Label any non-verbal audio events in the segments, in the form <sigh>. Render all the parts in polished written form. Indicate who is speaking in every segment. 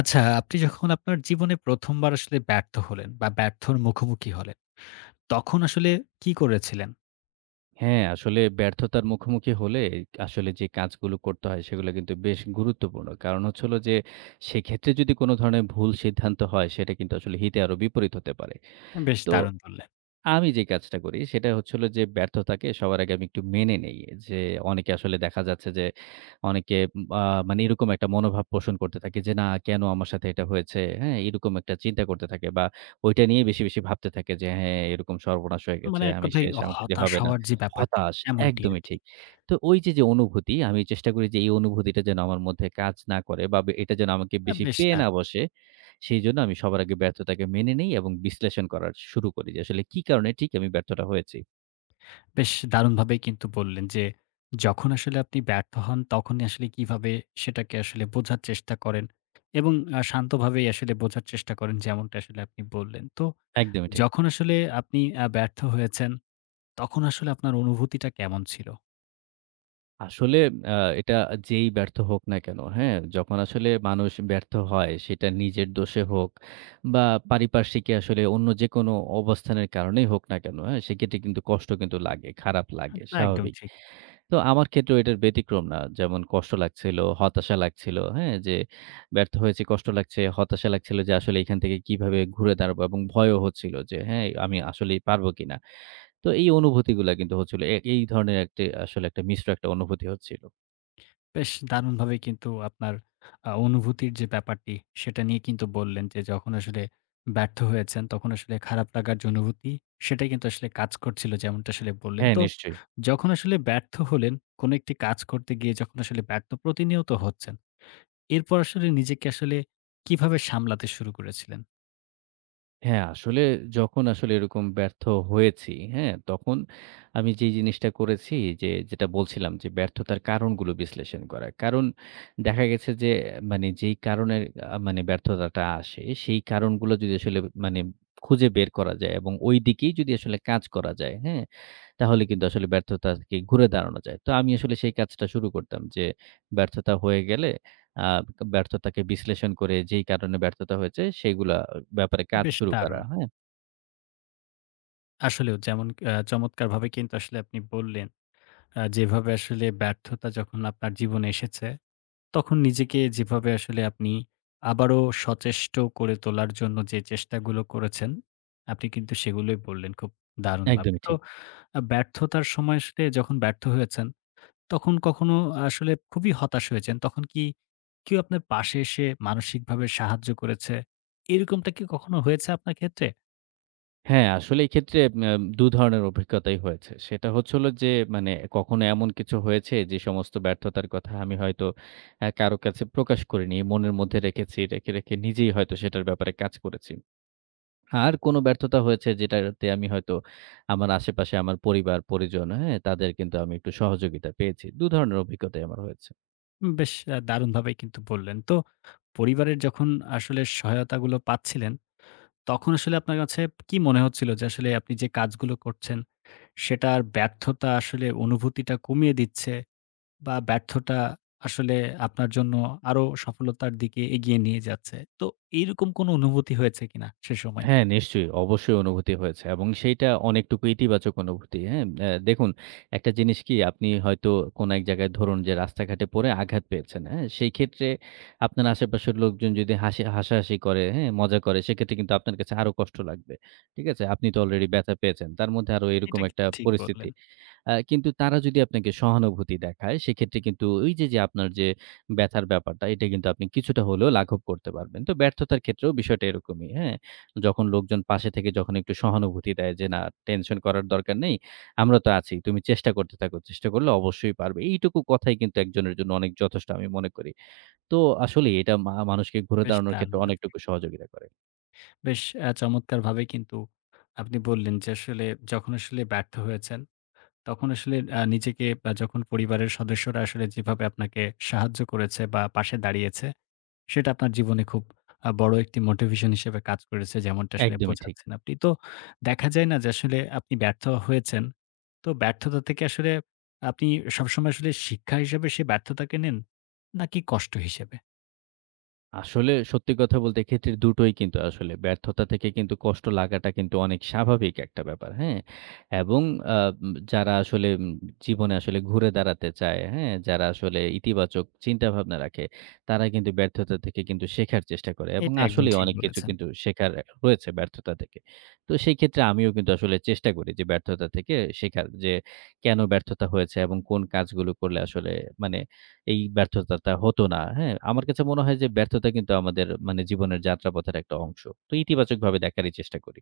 Speaker 1: আচ্ছা, আপনি যখন আপনার জীবনে ১ম বার আসলে ব্যর্থ হলেন বা ব্যর্থর মুখোমুখি হলেন, তখন আসলে কি করেছিলেন?
Speaker 2: হ্যাঁ, আসলে ব্যর্থতার মুখোমুখি হলে আসলে যে কাজগুলো করতে হয় সেগুলো কিন্তু বেশ গুরুত্বপূর্ণ। কারণ হচ্ছে হলো যে সেক্ষেত্রে যদি কোনো ধরনের ভুল সিদ্ধান্ত হয় সেটা কিন্তু আসলে হিতে আরো বিপরীত হতে পারে।
Speaker 1: বেশ
Speaker 2: তো
Speaker 1: দারুণ বললেন।
Speaker 2: আমি যে কাজটা করি সেটা হচ্ছে হলো যে ব্যর্থতাকে সবার আগে আমি একটু মেনে নেই। যে অনেকে আসলে দেখা যাচ্ছে যে অনেকে আ মানে এরকম একটা মনোভাব পোষণ করতে থাকে যে না কেন আমার সাথে এটা হয়েছে, হ্যাঁ? এরকম একটা চিন্তা করতে থাকে বা ওইটা নিয়ে বেশি, বেশি ভাবতে থাকে যে হ্যাঁ এরকম সর্বনাশ হয়ে গেছে,
Speaker 1: মানে এক
Speaker 2: আমি
Speaker 1: কথায়
Speaker 2: শেষ, আমাকে দিয়ে
Speaker 1: হতাশ
Speaker 2: হবে না।
Speaker 1: হওয়ার যে ব্যাপারটি,
Speaker 2: হতাশ,
Speaker 1: এমনটি
Speaker 2: একদমই
Speaker 1: আরকি।
Speaker 2: ঠিক। তো ওই যে, যে অনুভূতি আমি চেষ্টা করি যে এই অনুভূতিটা যেন আমার মধ্যে কাজ না করে বা এটা যেন আমাকে বেশি
Speaker 1: বেশ
Speaker 2: পেয়ে না
Speaker 1: দারুণ!
Speaker 2: বসে সেইজন্য আমি সবার আগে ব্যর্থতাকে মেনে নেই এবং বিশ্লেষণ করার শুরু করি যে আসলে কি কারণে ঠিক আমি ব্যর্থটা হয়েছি।
Speaker 1: বেশ দারুণভাবেই কিন্তু বললেন যে, যখন আসলে আপনি ব্যর্থ হন, তখনই আসলে কিভাবে সেটাকে আসলে বোঝার চেষ্টা করেন এবং শান্তভাবেই আসলে বোঝার চেষ্টা করেন, যেমনটা আসলে আপনি বললেন। তো
Speaker 2: একদমই ঠিক।
Speaker 1: যখন আসলে আপনি ব্যর্থ হয়েছেন, তখন আসলে আপনার অনুভূতিটা কেমন ছিল?
Speaker 2: আসলে এটা যেই ব্যর্থ হোক না কেন, হ্যাঁ? যখন আসলে মানুষ ব্যর্থ হয় সেটা নিজের দোষে হোক বা পারিপার্শ্বিকে আসলে অন্য যেকোনো অবস্থানের কারণেই হোক না কেন, হ্যাঁ? সেক্ষেত্রে কিন্তু কষ্ট কিন্তু লাগে, খারাপ লাগে,
Speaker 1: তা একদম
Speaker 2: স্বাভাবিক।
Speaker 1: ঠিক।
Speaker 2: তো আমার ক্ষেত্রেও এটার ব্যতিক্রম না। যেমন কষ্ট লাগছিল, হতাশা লাগছিল, হ্যাঁ? যে ব্যর্থ হয়েছি, কষ্ট লাগছে, হতাশা লাগছিল যে আসলে এখান থেকে কিভাবে ঘুরে দাঁড়াবো এবং ভয়ও হচ্ছিল যে হ্যাঁ, আমি আসলেই পারবো কিনা। তো এই অনুভূতিগুলা কিন্তু হচ্ছিল। এই ধরনের একটি আসলে একটা মিশ্র একটা অনুভূতি হচ্ছিল।
Speaker 1: বেশ দারুণভাবে কিন্তু আপনার অনুভূতির যে ব্যাপারটি, সেটা নিয়ে কিন্তু বললেন যে, যখন আসলে ব্যর্থ হয়েছেন, তখন আসলে খারাপ লাগার যে অনুভূতি, সেটাই কিন্তু আসলে কাজ করছিল। যেমনটা আসলে বললেন।
Speaker 2: হ্যাঁ,
Speaker 1: তো
Speaker 2: নিশ্চয়ই।
Speaker 1: যখন আসলে ব্যর্থ হলেন, কোন একটি কাজ করতে গিয়ে যখন আসলে ব্যর্থ প্রতিনিয়ত হচ্ছেন, এরপর আসলে নিজেকে আসলে কিভাবে সামলাতে শুরু করেছিলেন?
Speaker 2: হ্যাঁ, আসলে যখন আসলে এরকম ব্যর্থ হয়েছি, হ্যাঁ? তখন আমি যে জিনিসটা করেছি যে যেটা বলছিলাম যে ব্যর্থতার কারণগুলো বিশ্লেষণ করা। কারণ দেখা গেছে যে মানে যেই কারণে মানে ব্যর্থতাটা আসে সেই কারণগুলো যদি আসলে মানে খুঁজে বের করা যায় এবং ওই দিকেই যদি আসলে কাজ করা যায়, হ্যাঁ? তাহলে কিন্তু আসলে ব্যর্থতাকে ঘুরে দাঁড়ানো যায়। তো আমি আসলে সেই কাজটা শুরু করতাম যে, ব্যর্থতা হয়ে গেলে আ ব্যর্থতাকে বিশ্লেষণ করে যেই কারণে ব্যর্থতা হয়েছে, সেগুলা ব্যাপারে কাজ
Speaker 1: বেশ
Speaker 2: শুরু করা।
Speaker 1: দারুণ!
Speaker 2: হ্যাঁ?
Speaker 1: আসলেও যেমন চমৎকারভাবে কিন্তু আসলে আপনি বললেন, যেভাবে আসলে ব্যর্থতা যখন আপনার জীবনে এসেছে তখন নিজেকে যেভাবে আসলে আপনি আবারও সচেষ্ট করে তোলার জন্য যে চেষ্টাগুলো করেছেন, আপনি কিন্তু সেগুলোই বললেন খুব দারুণভাবে।
Speaker 2: একদমই
Speaker 1: তো
Speaker 2: ঠিক।
Speaker 1: ব্যর্থতার সময় আসলে যখন ব্যর্থ হয়েছেন, তখন কখনো আসলে খুবই হতাশ হয়েছেন, তখন কি কেউ আপনার পাশে এসে মানসিকভাবে সাহায্য করেছে? এরকমটা কি কখনো হয়েছে আপনার ক্ষেত্রে?
Speaker 2: হ্যাঁ, আসলে এই ক্ষেত্রে ম্যাম ২ ধরনের অভিজ্ঞতাই হয়েছে। সেটা হচ্ছে হলো যে, মানে কখনো এমন কিছু হয়েছে যে সমস্ত ব্যর্থতার কথা আমি হয়তো কারো কাছে প্রকাশ করিনি। মনের মধ্যে রেখেছি। রেখে, রেখে নিজেই হয়তো সেটার ব্যাপারে কাজ করেছি। আর কোনো ব্যর্থতা হয়েছে যেটাতে আমি হয়তো আমার আশেপাশে আমার পরিবার-পরিজন, হ্যাঁ? তাদের কিন্তু আমি একটু সহযোগিতা পেয়েছি। ২ ধরনের অভিজ্ঞতাই আমার হয়েছে।
Speaker 1: উম বেশ দারুণভাবেই কিন্তু বললেন। তো পরিবারের যখন আসলে সহায়তাগুলো পাচ্ছিলেন তখন আসলে আপনার কাছে কি মনে হচ্ছিল যে আসলে আপনি যে কাজগুলো করছেন সেটার ব্যর্থতা আসলে অনুভূতিটা কমিয়ে দিচ্ছে বা ব্যর্থতা আসলে আপনার জন্য আরো সফলতার দিকে এগিয়ে নিয়ে যাচ্ছে। তো এইরকম কোনো অনুভূতি হয়েছে কিনা সে সময়?
Speaker 2: হ্যাঁ, নিশ্চয়ই। অবশ্যই অনুভূতি হয়েছে এবং সেইটা অনেকটুকু ইতিবাচক অনুভূতি, হ্যাঁ? দেখুন, একটা জিনিস কি আপনি হয়তো কোনো এক জায়গায় ধরুন যে রাস্তাঘাটে পড়ে আঘাত পেয়েছেন, হ্যাঁ? সেই ক্ষেত্রে আপনার আশেপাশের লোকজন যদি হাসি হাসাহাসি করে, হ্যাঁ? মজা করে সেক্ষেত্রে কিন্তু আপনার কাছে আরো কষ্ট লাগবে। ঠিক আছে? আপনি তো অলরেডি ব্যথা পেয়েছেন। তার মধ্যে আরো এরকম
Speaker 1: এটা
Speaker 2: একটা
Speaker 1: কিন্তু ঠিক
Speaker 2: পরিস্থিতি।
Speaker 1: বললেন।
Speaker 2: কিন্তু তারা যদি আপনাকে সহানুভূতি দেখায়, সেক্ষেত্রে কিন্তু ওই যে, যে আপনার যে ব্যথার ব্যাপারটা, এটা কিন্তু আপনি কিছুটা হলেও লাঘব করতে পারবেন। তো ব্যর্থতার ক্ষেত্রেও বিষয়টা এরকমই, হ্যাঁ? যখন লোকজন পাশে থেকে যখন একটু সহানুভূতি দেয় যে, "না, টেনশন করার দরকার নেই। আমরা তো আছি। তুমি চেষ্টা করতে থাকো। চেষ্টা করলে অবশ্যই পারবে।" এইটুকু কথাই কিন্তু একজনের জন্য অনেক যথেষ্ট আমি মনে করি। তো আসলেই এটা মানুষকে ঘুরে
Speaker 1: বেশ
Speaker 2: দাঁড়ানোর ক্ষেত্রে
Speaker 1: দারুণ ব্যাপার।
Speaker 2: অনেকটুকু সহযোগিতা করে।
Speaker 1: বেশ চমৎকারভাবে কিন্তু আপনি বললেন যে আসলে যখন আসলে ব্যর্থ হয়েছেন তখন আসলে নিজেকে বা যখন পরিবারের সদস্যরা আসলে যেভাবে আপনাকে সাহায্য করেছে বা পাশে দাঁড়িয়েছে সেটা আপনার জীবনে খুব বড় একটি মোটিভেশন হিসেবে কাজ করেছে যেমনটা আসলে
Speaker 2: একদমই ঠিক।
Speaker 1: বোঝাচ্ছেন আপনি। তো দেখা যায় না যে আসলে আপনি ব্যর্থ হয়েছেন। তো ব্যর্থতা থেকে আসলে আপনি সবসময় আসলে শিক্ষা হিসেবে সেই ব্যর্থতাকে নেন নাকি কষ্ট হিসেবে?
Speaker 2: আসলে সত্যি কথা বলতে এক্ষেত্রে দুটোই কিন্তু আসলে ব্যর্থতা থেকে কিন্তু কষ্ট লাগাটা কিন্তু অনেক স্বাভাবিক একটা ব্যাপার। হ্যাঁ? এবং আ উম যারা আসলে জীবনে আসলে ঘুরে দাঁড়াতে চায়, হ্যাঁ? যারা আসলে ইতিবাচক চিন্তাভাবনা রাখে, তারা কিন্তু ব্যর্থতা থেকে কিন্তু শেখার চেষ্টা করে এবং
Speaker 1: এটা একদম
Speaker 2: আসলেই
Speaker 1: ঠিক
Speaker 2: অনেক কিছু
Speaker 1: বলেছেন।
Speaker 2: কিন্তু শেখার রয়েছে ব্যর্থতা থেকে। তো সেই ক্ষেত্রে আমিও কিন্তু আসলে চেষ্টা করি যে ব্যর্থতা থেকে শেখার যে কেন ব্যর্থতা হয়েছে এবং কোন কাজগুলো করলে আসলে মানে এই ব্যর্থতাটা হতো না। হ্যাঁ? আমার কাছে মনে হয় যে ব্যর্থতা কিন্তু আমাদের মানে জীবনের যাত্রাপথের একটা অংশ। তো ইতিবাচকভাবে দেখারই চেষ্টা করি।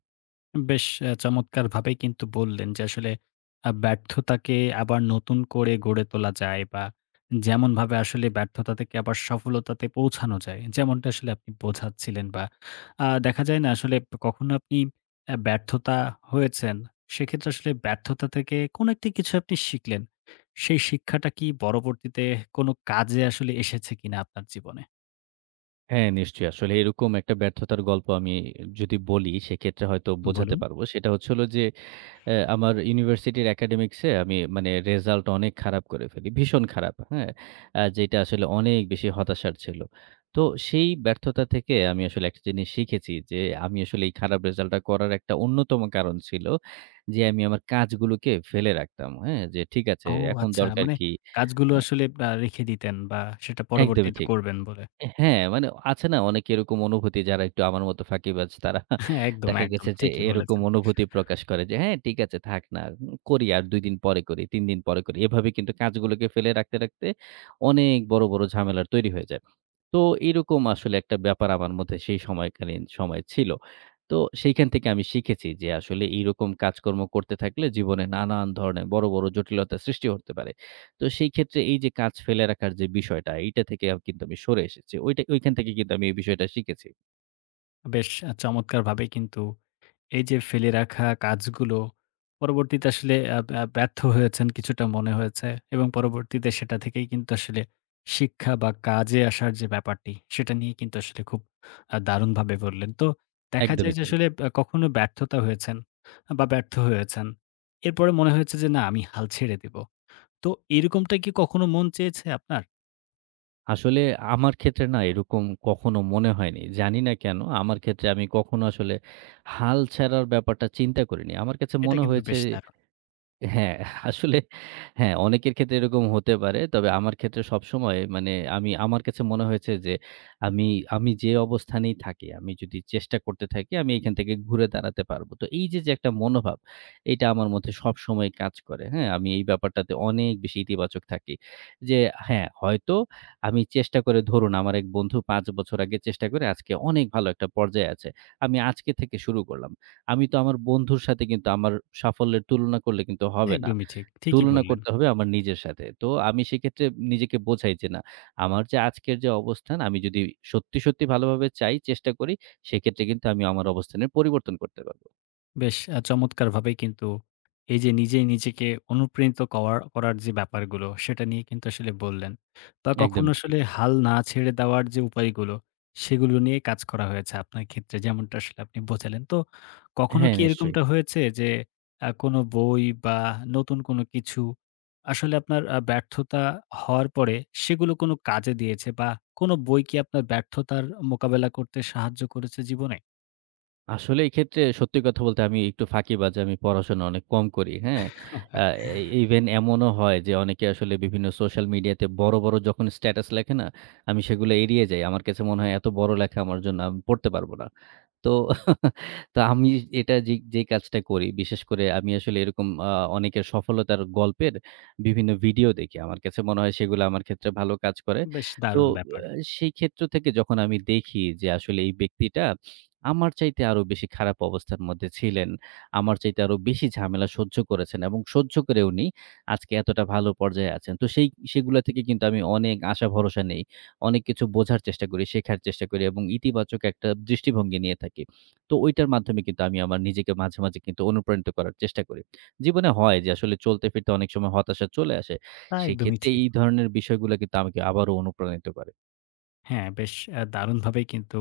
Speaker 1: বেশ চমৎকারভাবেই কিন্তু বললেন যে আসলে ব্যর্থতাকে আবার নতুন করে গড়ে তোলা যায় বা যেমনভাবে আসলে ব্যর্থতা থেকে আবার সফলতাতে পৌঁছানো যায়। যেমনটা আসলে আপনি বোঝাচ্ছিলেন বা দেখা যায় না আসলে কখনো আপনি ব্যর্থতা হয়েছেন। সেক্ষেত্রে আসলে ব্যর্থতা থেকে কোনো একটি কিছু আপনি শিখলেন। সেই শিক্ষাটা কি পরবর্তীতে কোনো কাজে আসলে এসেছে কিনা আপনার জীবনে?
Speaker 2: হ্যাঁ, নিশ্চয়ই। আসলে এরকম একটা ব্যর্থতার গল্প আমি যদি বলি সেক্ষেত্রে হয়তো বোঝাতে
Speaker 1: বলুন।
Speaker 2: পারব। সেটা হচ্ছে হলো যে আমার ইউনিভার্সিটির একাডেমিক্সে আমি মানে রেজাল্ট অনেক খারাপ করে ফেলি। ভীষণ খারাপ, হ্যাঁ? যেটা আসলে অনেক বেশি হতাশার ছিল। তো সেই ব্যর্থতা থেকে আমি আসলে একটা জিনিস শিখেছি যে, আমি আসলে এই খারাপ রেজাল্টটা করার একটা অন্যতম কারণ ছিল যে, আমি আমার কাজগুলোকে ফেলে রাখতাম, হ্যাঁ? যে ঠিক আছে
Speaker 1: ও
Speaker 2: এখন
Speaker 1: আচ্ছা।
Speaker 2: দরকার
Speaker 1: মানে
Speaker 2: কি?
Speaker 1: কাজগুলো
Speaker 2: অ্যা
Speaker 1: আসলে রেখে দিতেন বা সেটা
Speaker 2: একদমই
Speaker 1: পরবর্তীতে
Speaker 2: ঠিক।
Speaker 1: করবেন বলে।
Speaker 2: হ্যাঁ, মানে আছে না অনেকে এরকম অনুভূতি যারা একটু আমার মতো ফাঁকিবাজ তারা
Speaker 1: হ্যাঁ, একদম,
Speaker 2: দেখা
Speaker 1: একদম।
Speaker 2: গেছে যে
Speaker 1: ঠিকই
Speaker 2: এরকম
Speaker 1: বলেছেন।
Speaker 2: অনুভূতি প্রকাশ করে যে হ্যাঁ, ঠিক আছে থাক না। করি আর ২ দিন পরে করি, ৩ দিন পরে করি। এভাবে কিন্তু কাজগুলোকে ফেলে রাখতে, রাখতে অনেক বড়, বড় ঝামেলার তৈরি হয়ে যায়। তো এরকম আসলে একটা ব্যাপার আমার মধ্যে সেই সময়কালীন সময় ছিল। তো সেইখান থেকে আমি শিখেছি যে আসলে এইরকম কাজকর্ম করতে থাকলে জীবনে নানান ধরনের বড়, বড় জটিলতার সৃষ্টি হতে পারে। তো সেই ক্ষেত্রে এই যে কাজ ফেলে রাখার যে বিষয়টা এইটা থেকে কিন্তু আমি সরে এসেছি। ওইটা ওইখান থেকে কিন্তু আমি এই বিষয়টা শিখেছি।
Speaker 1: বেশ চমৎকারভাবে কিন্তু এই যে ফেলে রাখা কাজগুলো পরবর্তীতে আসলে আ ব্যা ব্যর্থ হয়েছেন কিছুটা মনে হয়েছে এবং পরবর্তীতে সেটা থেকেই কিন্তু আসলে শিক্ষা বা কাজে আসার যে ব্যাপারটি, সেটা নিয়ে কিন্তু আসলে খুব দারুণভাবে বললেন। তো দেখা যায়
Speaker 2: একদমই
Speaker 1: যে
Speaker 2: তাই।
Speaker 1: আসলে কখনো ব্যর্থতা হয়েছেন বা ব্যর্থ হয়েছেন। এরপরে মনে হয়েছে যে, "না, আমি হাল ছেড়ে দিব।" তো এরকমটা কি কখনো মন চেয়েছে আপনার?
Speaker 2: আসলে আমার ক্ষেত্রে না এরকম কখনো মনে হয়নি। জানি না কেন? আমার ক্ষেত্রে আমি কখনো আসলে হাল ছাড়ার ব্যাপারটা চিন্তা করিনি। আমার কাছে
Speaker 1: এটা
Speaker 2: মনে
Speaker 1: কিন্তু
Speaker 2: হয়েছে
Speaker 1: বেশ দারুণ।
Speaker 2: হ্যাঁ, আসলে হ্যাঁ, অনেকের ক্ষেত্রে এরকম হতে পারে। তবে আমার ক্ষেত্রে সবসময় মানে আমি আমার কাছে মনে হয়েছে যে আমি, আমি যে অবস্থানেই থাকি, আমি যদি চেষ্টা করতে থাকি আমি এখান থেকে ঘুরে দাঁড়াতে পারব। তো এই যে, যে একটা মনোভাব এইটা আমার মধ্যে সবসময় কাজ করে। হ্যাঁ, আমি এই ব্যাপারটাতে অনেক বেশি ইতিবাচক থাকি। যে হ্যাঁ, হয়তো আমি চেষ্টা করে ধরুন আমার এক বন্ধু ৫ বছর আগে চেষ্টা করে আজকে অনেক ভালো একটা পর্যায়ে আছে। আমি আজকে থেকে শুরু করলাম। আমি তো আমার বন্ধুর সাথে কিন্তু আমার সাফল্যের তুলনা করলে কিন্তু হবে না।
Speaker 1: একদমই ঠিক। ঠিকই
Speaker 2: তুলনা
Speaker 1: বললেন।
Speaker 2: করতে হবে আমার নিজের সাথে। তো আমি সেক্ষেত্রে নিজেকে বোঝাই যে না, আমার যে আজকের যে অবস্থান আমি যদি সত্যি, সত্যি ভালোভাবে চাই, চেষ্টা করি সেক্ষেত্রে কিন্তু আমি আমার অবস্থানের পরিবর্তন করতে পারব।
Speaker 1: বেশ চমৎকারভাবেই কিন্তু এই যে নিজেই নিজেকে অনুপ্রাণিত করার যে ব্যাপারগুলো, সেটা নিয়ে কিন্তু আসলে বললেন। বা কখনো
Speaker 2: একদমই ঠিক।
Speaker 1: আসলে হাল না ছেড়ে দেওয়ার যে উপায়গুলো, সেগুলো নিয়ে কাজ করা হয়েছে আপনার ক্ষেত্রে যেমনটা আসলে আপনি বোঝালেন। তো কখনো
Speaker 2: হ্যাঁ,
Speaker 1: কি
Speaker 2: নিশ্চয়ই।
Speaker 1: এরকমটা হয়েছে যে কোনো বই বা নতুন কোনো কিছু আসলে আপনার ব্যর্থতা হওয়ার পরে সেগুলো কোনো কাজে দিয়েছে বা কোনো বই কি আপনার ব্যর্থতার মোকাবেলা করতে সাহায্য করেছে জীবনে?
Speaker 2: আসলে এই ক্ষেত্রে সত্যি কথা বলতে আমি একটু ফাঁকিবাজ। আমি পড়াশোনা অনেক কম করি। হ্যাঁ? আ
Speaker 1: <laughs>
Speaker 2: এ ইভেন এমনও হয় যে অনেকে আসলে বিভিন্ন সোশ্যাল মিডিয়াতে বড়, বড় যখন স্ট্যাটাস লেখে না? আমি সেগুলো এড়িয়ে যাই। আমার কাছে মনে হয় এত বড় লেখা আমার জন্য আমি পড়তে পারব না। তো তো আমি এটা যে যে কাজটা করি, বিশেষ করে আমি আসলে এরকম অনেকের সফলতার গল্পের বিভিন্ন ভিডিও দেখি। আমার কাছে মনে হয় সেগুলো আমার ক্ষেত্রে ভালো কাজ করে।
Speaker 1: বেশ
Speaker 2: তো
Speaker 1: দারুণ ব্যাপার।
Speaker 2: আ সেই ক্ষেত্র থেকে যখন আমি দেখি যে আসলে এই ব্যক্তিটা আমার চাইতে আরো বেশি খারাপ অবস্থার মধ্যে ছিলেন। আমার চাইতে আরো বেশি ঝামেলা সহ্য করেছেন এবং সহ্য করে উনি আজকে এতটা ভালো পর্যায়ে আছেন। তো সেই সেগুলা থেকে কিন্তু আমি অনেক আশা ভরসা নেই। অনেক কিছু বোঝার চেষ্টা করি, শেখার চেষ্টা করি এবং ইতিবাচক একটা দৃষ্টিভঙ্গি নিয়ে থাকি। তো ঐটার মাধ্যমে কিন্তু আমি আমার নিজেকে মাঝে, মাঝে কিন্তু অনুপ্রাণিত করার চেষ্টা করি। জীবনে হয় যে আসলে চলতে ফিরতে অনেক সময় হতাশা চলে আসে।
Speaker 1: তা একদমই
Speaker 2: সেক্ষেত্রে
Speaker 1: ঠিক।
Speaker 2: এই ধরনের বিষয়গুলো কিন্তু আমাকে আবারও অনুপ্রাণিত করে।
Speaker 1: হ্যাঁ, বেশ দারুণভাবেই কিন্তু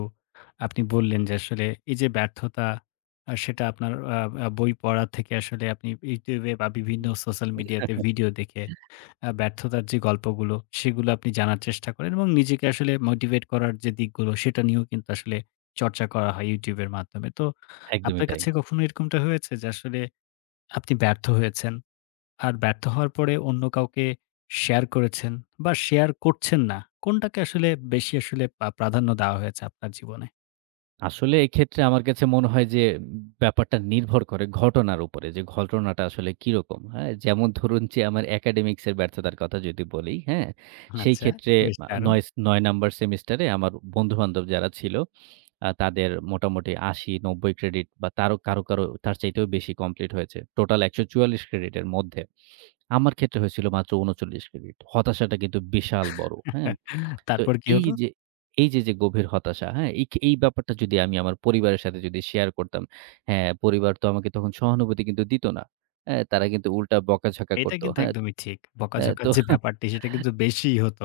Speaker 1: আপনি বললেন যে আসলে এই যে ব্যর্থতা সেটা আপনার আ আ বই পড়া থেকে আসলে আপনি YouTube এ বা বিভিন্ন সোশ্যাল মিডিয়াতে
Speaker 2: <laughs>
Speaker 1: ভিডিও দেখে ব্যর্থতার যে গল্পগুলো সেগুলো আপনি জানার চেষ্টা করেন এবং নিজেকে আসলে মোটিভেট করার যে দিকগুলো সেটা নিয়েও কিন্তু আসলে চর্চা করা হয় YouTube এর মাধ্যমে। তো
Speaker 2: একদমই
Speaker 1: আপনার
Speaker 2: তাই।
Speaker 1: কাছে কখনো এরকমটা হয়েছে যে আসলে আপনি ব্যর্থ হয়েছেন? আর ব্যর্থ হওয়ার পরে অন্য কাউকে শেয়ার করেছেন বা শেয়ার করছেন না, কোনটাকে আসলে বেশি আসলে প্রাধান্য দেওয়া হয়েছে আপনার জীবনে?
Speaker 2: আসলে এক্ষেত্রে আমার কাছে মনে হয় যে ব্যাপারটা নির্ভর করে ঘটনার উপরে যে ঘটনাটা আসলে কিরকম। হ্যাঁ? যেমন ধরুন যে আমার একাডেমিক্স এর ব্যর্থতার কথা যদি বলি, হ্যাঁ? সেই
Speaker 1: আচ্ছা,
Speaker 2: ক্ষেত্রে
Speaker 1: বেশ
Speaker 2: আ
Speaker 1: দারুণ!
Speaker 2: ৯ ৯ নাম্বার সেমিস্টারে আমার বন্ধু-বান্ধব যারা ছিল তাদের মোটামুটি ৮০-৯০ ক্রেডিট বা তারও কারো, কারো তার চাইতেও বেশি কমপ্লিট হয়েছে। টোটাল ১৪৪ ক্রেডিটের মধ্যে। আমার ক্ষেত্রে হয়েছিল মাত্র ৩৯ ক্রেডিট। হতাশাটা কিন্তু বিশাল বড়। হ্যাঁ? তো
Speaker 1: তারপর কি
Speaker 2: এই
Speaker 1: হলো?
Speaker 2: যে এই যে, যে গভীর হতাশা, হ্যাঁ? এই ব্যাপারটা যদি আমি আমার পরিবারের সাথে যদি শেয়ার করতাম, হ্যাঁ, পরিবার তো আমাকে তখন সহানুভূতি কিন্তু দিত না। হ্যাঁ? তারা কিন্তু উল্টা বকাঝকা
Speaker 1: এটা
Speaker 2: করত।
Speaker 1: কিন্তু
Speaker 2: হ্যাঁ?
Speaker 1: একদমই ঠিক।
Speaker 2: হ্যাঁ,
Speaker 1: বকাঝকার
Speaker 2: তো
Speaker 1: যে
Speaker 2: <laughs>
Speaker 1: ব্যাপারটি সেটা কিন্তু বেশিই হতো।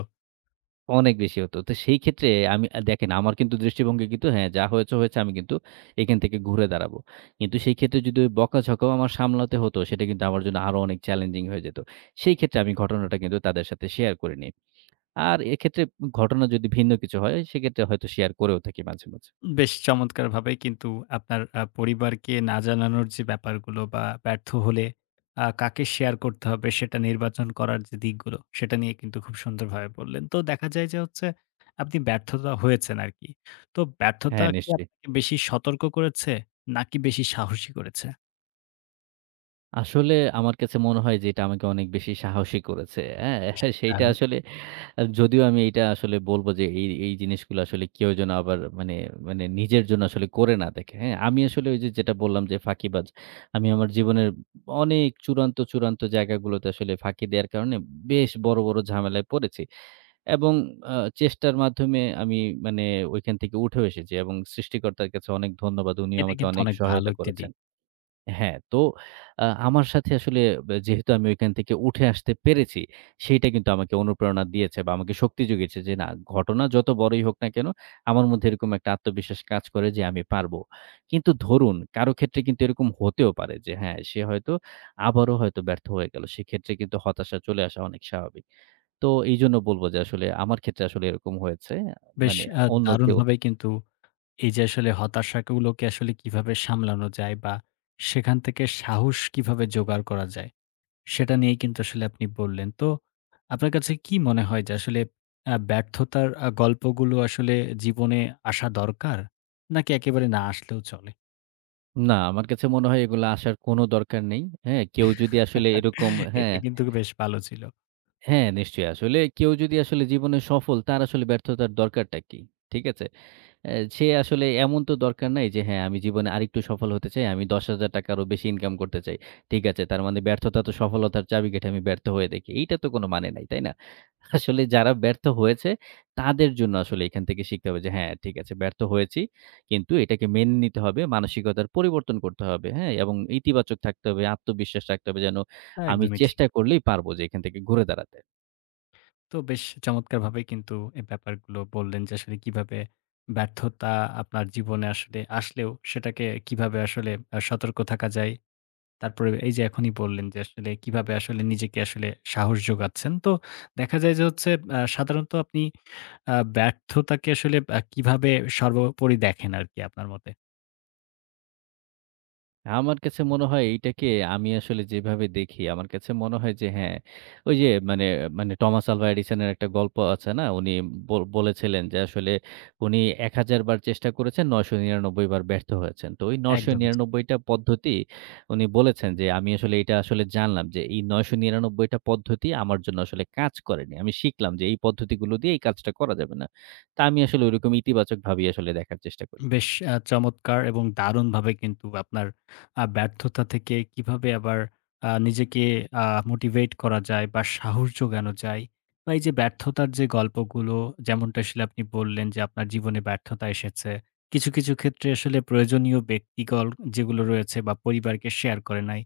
Speaker 2: অনেক বেশি হতো। তো সেই ক্ষেত্রে আমি দেখেন আমার কিন্তু দৃষ্টিভঙ্গি কিন্তু হ্যাঁ, যা হয়েছে, হয়েছে আমি কিন্তু এখান থেকে ঘুরে দাঁড়াবো। কিন্তু সেই ক্ষেত্রে যদি ওই বকাঝকাও আমার সামলাতে হতো, সেটা কিন্তু আমার জন্য আরো অনেক চ্যালেঞ্জিং হয়ে যেত। সেই ক্ষেত্রে আমি ঘটনাটা কিন্তু তাদের সাথে শেয়ার করিনি। আর এক্ষেত্রে ঘটনা যদি ভিন্ন কিছু হয়, সেক্ষেত্রে হয়তো শেয়ার করেও থাকি মাঝে, মাঝে।
Speaker 1: বেশ চমৎকারভাবে কিন্তু আপনার পরিবারকে না জানানোর যে ব্যাপারগুলো বা ব্যর্থ হলে কাকে শেয়ার করতে হবে সেটা নির্বাচন করার যে দিকগুলো, সেটা নিয়ে কিন্তু খুব সুন্দরভাবে বললেন। তো দেখা যায় যে হচ্ছে আপনি ব্যর্থতা হয়েছেন আরকি। তো ব্যর্থতা
Speaker 2: হ্যাঁ,
Speaker 1: কি
Speaker 2: নিশ্চয়ই।
Speaker 1: আপনাকে বেশি সতর্ক করেছে নাকি বেশি সাহসী করেছে?
Speaker 2: আসলে আমার কাছে মনে হয় যে এটা আমাকে অনেক বেশি সাহসী করেছে। হ্যাঁ?
Speaker 1: বেশ
Speaker 2: <laughs> সেইটা
Speaker 1: দারুণ!
Speaker 2: আসলে যদিও আমি এইটা আসলে বলব যে এই জিনিসগুলো আসলে কেউ যেন আবার মানে, মানে নিজের জন্য আসলে করে না দেখে। হ্যাঁ? আমি আসলে ওই যে যেটা বললাম যে ফাঁকিবাজ। আমি আমার জীবনের অনেক চূড়ান্ত, চূড়ান্ত জায়গাগুলোতে আসলে ফাঁকি দেওয়ার কারণে বেশ বড়, বড় ঝামেলায় পড়েছি। এবং আ চেষ্টার মাধ্যমে আমি মানে ঐখান থেকে উঠেও এসেছি এবং সৃষ্টিকর্তার কাছে অনেক ধন্যবাদ। উনিও
Speaker 1: এটা
Speaker 2: আমাকে
Speaker 1: কিন্তু
Speaker 2: অনেক
Speaker 1: অনেক ভালো
Speaker 2: সহায়তা
Speaker 1: একটি
Speaker 2: করেছেন।
Speaker 1: দিক।
Speaker 2: হ্যাঁ, তো আমার সাথে আসলে যেহেতু আমি ঐখান থেকে উঠে আসতে পেরেছি, সেইটা কিন্তু আমাকে অনুপ্রেরণা দিয়েছে বা আমাকে শক্তি জুগিয়েছে যে, না ঘটনা যত বড়ই হোক না কেন, আমার মধ্যে এরকম একটা আত্মবিশ্বাস কাজ করে যে আমি পারবো। কিন্তু ধরুন কারো ক্ষেত্রে কিন্তু এরকম হতেও পারে যে হ্যাঁ, সে হয়তো আবারও হয়তো ব্যর্থ হয়ে গেল। সেক্ষেত্রে কিন্তু হতাশা চলে আসা অনেক স্বাভাবিক। তো এইজন্য বলব যে আসলে আমার ক্ষেত্রে আসলে এরকম হয়েছে।
Speaker 1: বেশ
Speaker 2: মানে অন্য কেউ
Speaker 1: দারুণভাবেই কিন্তু এই যে আসলে হতাশাগুলোকে আসলে কিভাবে সামলানো যায় বা সেখান থেকে সাহস কিভাবে জোগাড় করা যায়? সেটা নিয়েই কিন্তু আসলে আপনি বললেন। তো আপনার কাছে কি মনে হয় যে আসলে ব্যর্থতার গল্পগুলো আসলে জীবনে আসা দরকার? নাকি একেবারে না আসলেও চলে?
Speaker 2: না, আমার কাছে মনে হয় এগুলা আসার কোনো দরকার নেই। হ্যাঁ? কেউ যদি আসলে এরকম হ্যাঁ,
Speaker 1: এটা কিন্তু বেশ ভালো ছিল।
Speaker 2: হ্যাঁ নিশ্চয়ই। আসলে কেউ যদি আসলে জীবনে সফল তার আসলে ব্যর্থতার দরকারটা কি? ঠিক আছে? সে আসলে এমন তো দরকার নাই যে হ্যাঁ, আমি জীবনে আরেকটু সফল হতে চাই। আমি ৳১০,০০০ আরও বেশি ইনকাম করতে চাই। ঠিক আছে। তার মানে ব্যর্থতা তো সফলতার চাবিকাঠি। আমি ব্যর্থ হয়ে দেখি। এইটা তো কোনো মানে নাই, তাই না? আসলে যারা ব্যর্থ হয়েছে তাদের জন্য আসলে এখান থেকে শিখতে হবে যে হ্যাঁ, ঠিক আছে ব্যর্থ হয়েছি। কিন্তু এটাকে মেনে নিতে হবে। মানসিকতার পরিবর্তন করতে হবে। হ্যাঁ? এবং ইতিবাচক থাকতে হবে। আত্মবিশ্বাস রাখতে হবে যেন
Speaker 1: হ্যাঁ,
Speaker 2: আমি
Speaker 1: একদমই ঠিক।
Speaker 2: চেষ্টা করলেই পারব যে এখান থেকে ঘুরে দাঁড়াতে।
Speaker 1: তো বেশ চমৎকারভাবে কিন্তু এই ব্যাপারগুলো বললেন যে আসলে কিভাবে ব্যর্থতা আপনার জীবনে আসলে আসলেও সেটাকে কিভাবে আসলে সতর্ক থাকা যায়। তারপরে এই যে এখনই বললেন যে আসলে কিভাবে আসলে নিজেকে আসলে সাহস যোগাচ্ছেন। তো দেখা যায় যে হচ্ছে সাধারণত আপনি ব্যর্থতাকে আসলে কিভাবে সর্বোপরি দেখেন আরকি আপনার মতে?
Speaker 2: আমার কাছে মনে হয় এইটাকে আমি আসলে যেভাবে দেখি, আমার কাছে মনে হয় যে হ্যাঁ, ওই যে মানে মানে টমাস আলভা এডিসনের একটা গল্প আছে না? উনি বলেছিলেন যে আসলে উনি ১,০০০ বার চেষ্টা করেছেন, ৯৯৯ বার ব্যর্থ হয়েছেন। তো ওই
Speaker 1: একদমই ঠিক।
Speaker 2: ৯৯৯ টা পদ্ধতি উনি বলেছেন যে আমি আসলে এটা আসলে জানলাম যে এই ৯৯৯ টা পদ্ধতি আমার জন্য আসলে কাজ করেনি। আমি শিখলাম যে এই পদ্ধতিগুলো দিয়ে এই কাজটা করা যাবে না। তা আমি আসলে ঐরকম ইতিবাচকভাবেই আসলে দেখার চেষ্টা করি।
Speaker 1: বেশ চমৎকার এবং দারুণভাবে কিন্তু আপনার ব্যর্থতা থেকে কিভাবে আবার নিজেকে আ মোটিভেট করা যায় বা সাহস যোগানো যায় বা এই যে ব্যর্থতার যে গল্পগুলো যেমনটা আসলে আপনি বললেন যে আপনার জীবনে ব্যর্থতা এসেছে। কিছু, কিছু ক্ষেত্রে আসলে প্রয়োজনীয় ব্যক্তিগল যেগুলো রয়েছে বা পরিবারকে শেয়ার করে নাই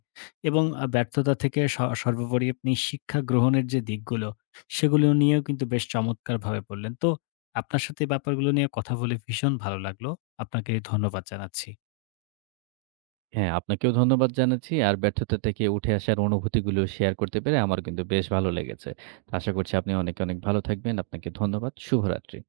Speaker 1: এবং ব্যর্থতা থেকে সর্বোপরি আপনি শিক্ষা গ্রহণের যে দিকগুলো সেগুলো নিয়েও কিন্তু বেশ চমৎকারভাবে বললেন। তো আপনার সাথে এই ব্যাপারগুলো নিয়ে কথা বলে ভীষণ ভালো লাগলো। আপনাকে ধন্যবাদ জানাচ্ছি।
Speaker 2: হ্যাঁ, আপনাকেও ধন্যবাদ জানাচ্ছি। আর ব্যর্থতা থেকে উঠে আসার অনুভূতিগুলো শেয়ার করতে পেরে আমার কিন্তু বেশ ভালো লেগেছে। আশা করছি আপনি অনেক, অনেক ভালো থাকবেন। আপনাকে ধন্যবাদ। শুভরাত্রি।